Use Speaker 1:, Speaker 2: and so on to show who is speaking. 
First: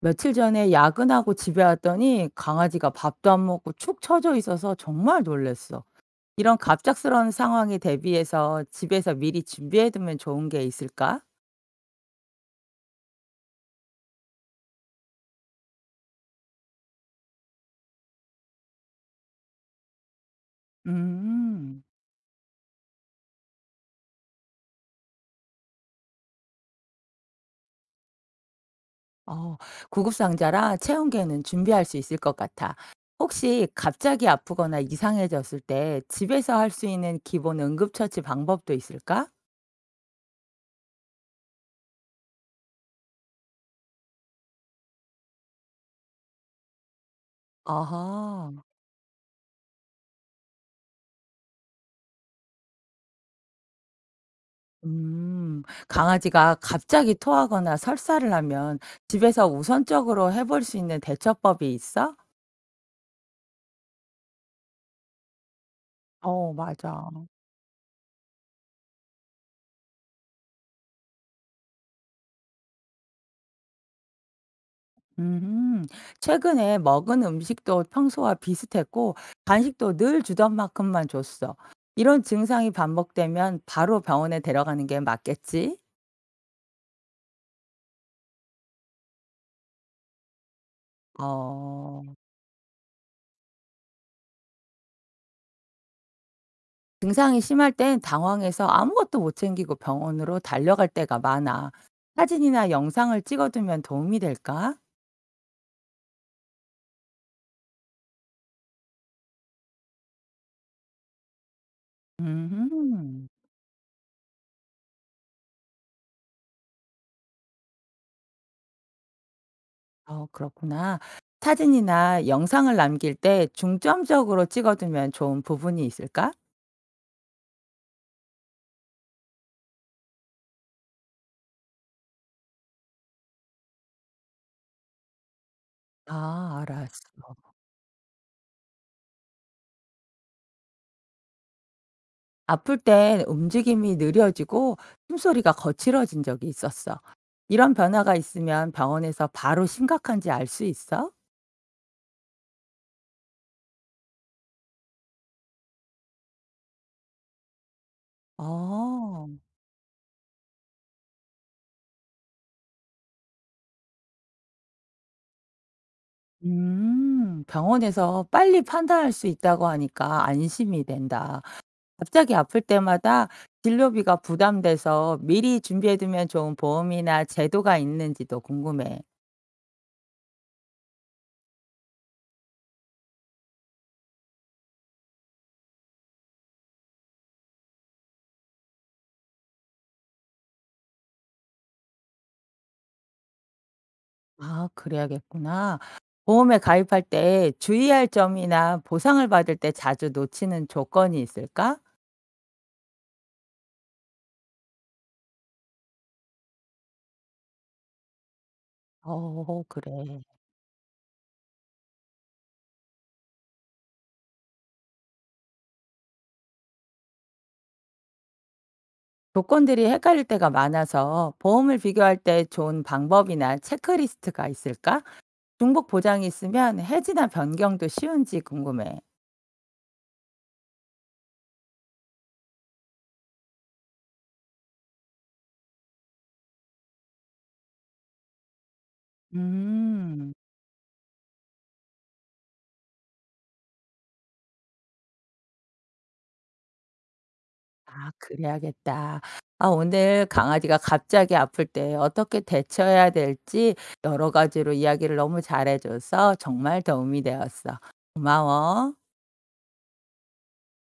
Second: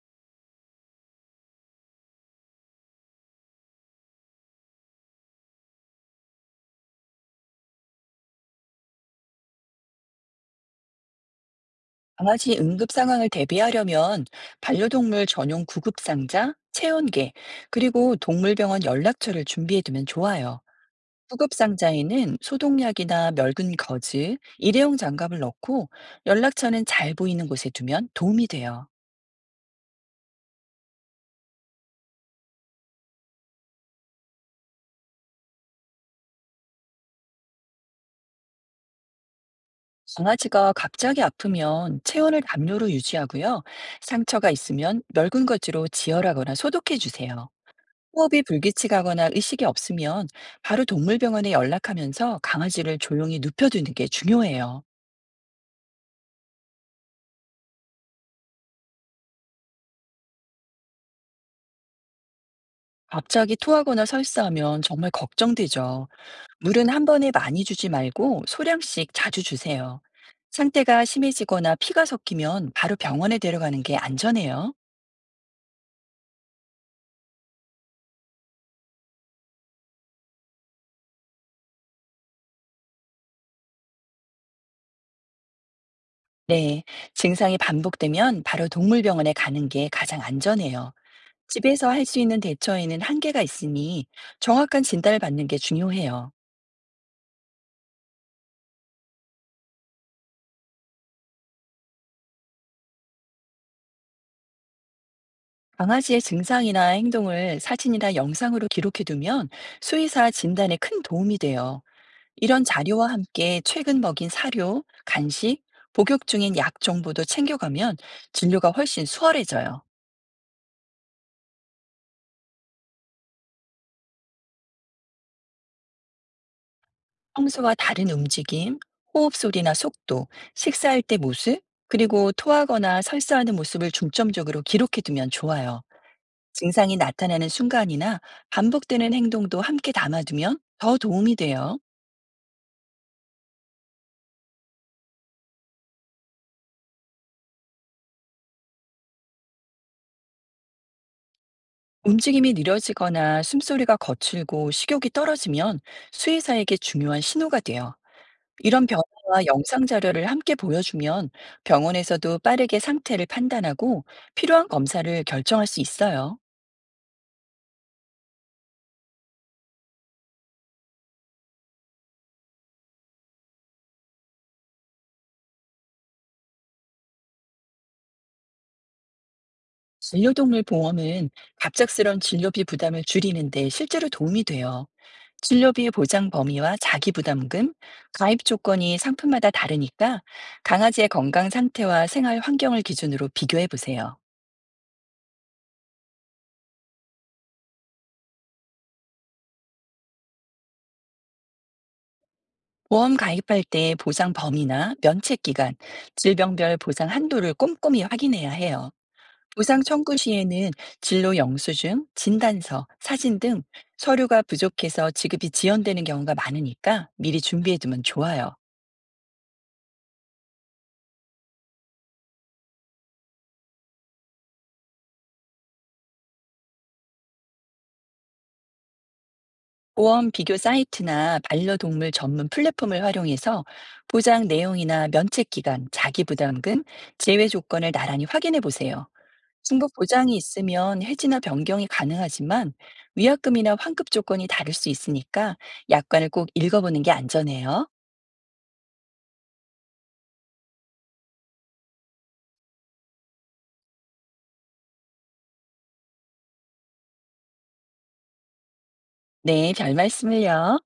Speaker 1: 며칠 전에 야근하고 집에 왔더니 강아지가 밥도 안 먹고 축 처져 있어서 정말 놀랬어. 이런 갑작스러운 상황에 대비해서 집에서 미리 준비해두면 좋은 게 있을까?
Speaker 2: 강아지 응급 상황을 대비하려면 반려동물 전용 구급상자, 체온계, 그리고 동물병원 연락처를 준비해두면 좋아요.
Speaker 1: 음,
Speaker 2: 구급상자에는 소독약이나 멸근 거즈, 일회용 장갑을 넣고 연락처는 잘 보이는 곳에 두면 도움이 돼요.
Speaker 1: 어, 구급상자라 체온계는 준비할 수 있을 것 같아. 혹시 갑자기 아프거나 이상해졌을 때 집에서 할 수 있는 기본 응급처치 방법도 있을까?
Speaker 2: 강아지가 갑자기 아프면 체온을 담요로 유지하고요. 상처가 있으면 멸근 거즈로 지혈하거나 소독해 주세요. 호흡이
Speaker 1: 아하.
Speaker 2: 불규칙하거나 의식이 없으면 바로 동물병원에 연락하면서 강아지를 조용히 눕혀두는 게 중요해요.
Speaker 1: 음. 강아지가 갑자기 토하거나 설사를 하면 집에서 우선적으로 해볼 수 있는 대처법이 있어?
Speaker 2: 갑자기 토하거나 설사하면 정말 걱정되죠.
Speaker 1: 어,
Speaker 2: 물은 한
Speaker 1: 맞아.
Speaker 2: 번에 많이 주지 말고 소량씩 자주 주세요. 상태가 심해지거나 피가 섞이면 바로 병원에 데려가는 게 안전해요.
Speaker 1: 음, 최근에 먹은 음식도 평소와 비슷했고, 간식도 늘 주던 만큼만 줬어. 이런 증상이 반복되면 바로 병원에 데려가는 게 맞겠지?
Speaker 2: 네. 증상이 반복되면 바로 동물병원에 가는 게 가장 안전해요. 집에서
Speaker 1: 어,
Speaker 2: 할 수 있는 대처에는 한계가 있으니 정확한 진단을 받는 게 중요해요.
Speaker 1: 증상이 심할 땐 당황해서 아무것도 못 챙기고 병원으로 달려갈 때가 많아. 사진이나 영상을 찍어두면 도움이 될까?
Speaker 2: 강아지의 증상이나 행동을 사진이나 영상으로 기록해두면 수의사 진단에 큰 도움이 돼요. 이런 자료와
Speaker 1: 음.
Speaker 2: 함께 최근 먹인 사료, 간식, 복역 중인 약 정보도 챙겨가면 진료가 훨씬 수월해져요.
Speaker 1: 어 그렇구나. 사진이나 영상을 남길 때 중점적으로 찍어두면 좋은 부분이 있을까?
Speaker 2: 평소와 다른 움직임, 호흡 소리나 속도, 식사할 때 모습, 그리고 토하거나 설사하는 모습을 중점적으로 기록해두면 좋아요.
Speaker 1: 아
Speaker 2: 증상이
Speaker 1: 알았어.
Speaker 2: 나타나는 순간이나 반복되는 행동도 함께 담아두면 더 도움이 돼요.
Speaker 1: 아플 땐 움직임이 느려지고 숨소리가 거칠어진 적이 있었어. 이런 변화가 있으면 병원에서 바로 심각한지 알 수 있어?
Speaker 2: 움직임이 느려지거나 숨소리가 거칠고 식욕이 떨어지면 수의사에게 중요한 신호가 돼요. 이런
Speaker 1: 어.
Speaker 2: 변화와 영상 자료를 함께 보여주면 병원에서도 빠르게 상태를 판단하고 필요한 검사를 결정할 수 있어요.
Speaker 1: 음. 병원에서 빨리 판단할 수 있다고 하니까 안심이 된다. 갑자기 아플 때마다 진료비가 부담돼서 미리 준비해 두면 좋은 보험이나 제도가 있는지도 궁금해.
Speaker 2: 진료동물 보험은 갑작스런 진료비 부담을 줄이는데 실제로 도움이 돼요. 진료비 보장 범위와 자기 부담금, 가입 조건이 상품마다 다르니까 강아지의 건강 상태와 생활 환경을 기준으로 비교해 보세요.
Speaker 1: 아, 그래야겠구나. 보험에 가입할 때 주의할 점이나 보상을 받을 때 자주 놓치는 조건이 있을까?
Speaker 2: 보험 가입할 때 보상 범위나 면책 기간, 질병별 보상 한도를 꼼꼼히 확인해야 해요.
Speaker 1: 어,
Speaker 2: 보상
Speaker 1: 그래.
Speaker 2: 청구 시에는 진로 영수증, 진단서, 사진 등 서류가 부족해서 지급이 지연되는 경우가 많으니까 미리 준비해두면 좋아요.
Speaker 1: 조건들이 헷갈릴 때가 많아서 보험을 비교할 때 좋은 방법이나 체크리스트가 있을까? 중복 보장이 있으면 해지나 변경도 쉬운지 궁금해.
Speaker 2: 보험 비교 사이트나 반려동물 전문 플랫폼을 활용해서 보장 내용이나 면책 기간, 자기 부담금, 제외 조건을 나란히 확인해 보세요. 중복
Speaker 1: 음.
Speaker 2: 보장이 있으면 해지나 변경이 가능하지만 위약금이나 환급 조건이 다를 수 있으니까 약관을 꼭 읽어보는 게 안전해요.
Speaker 1: 아 그래야겠다. 아 오늘 강아지가 갑자기 아플 때 어떻게 대처해야 될지 여러 가지로 이야기를 너무 잘해 줘서 정말 도움이 되었어. 고마워.
Speaker 2: 네, 별 말씀을요.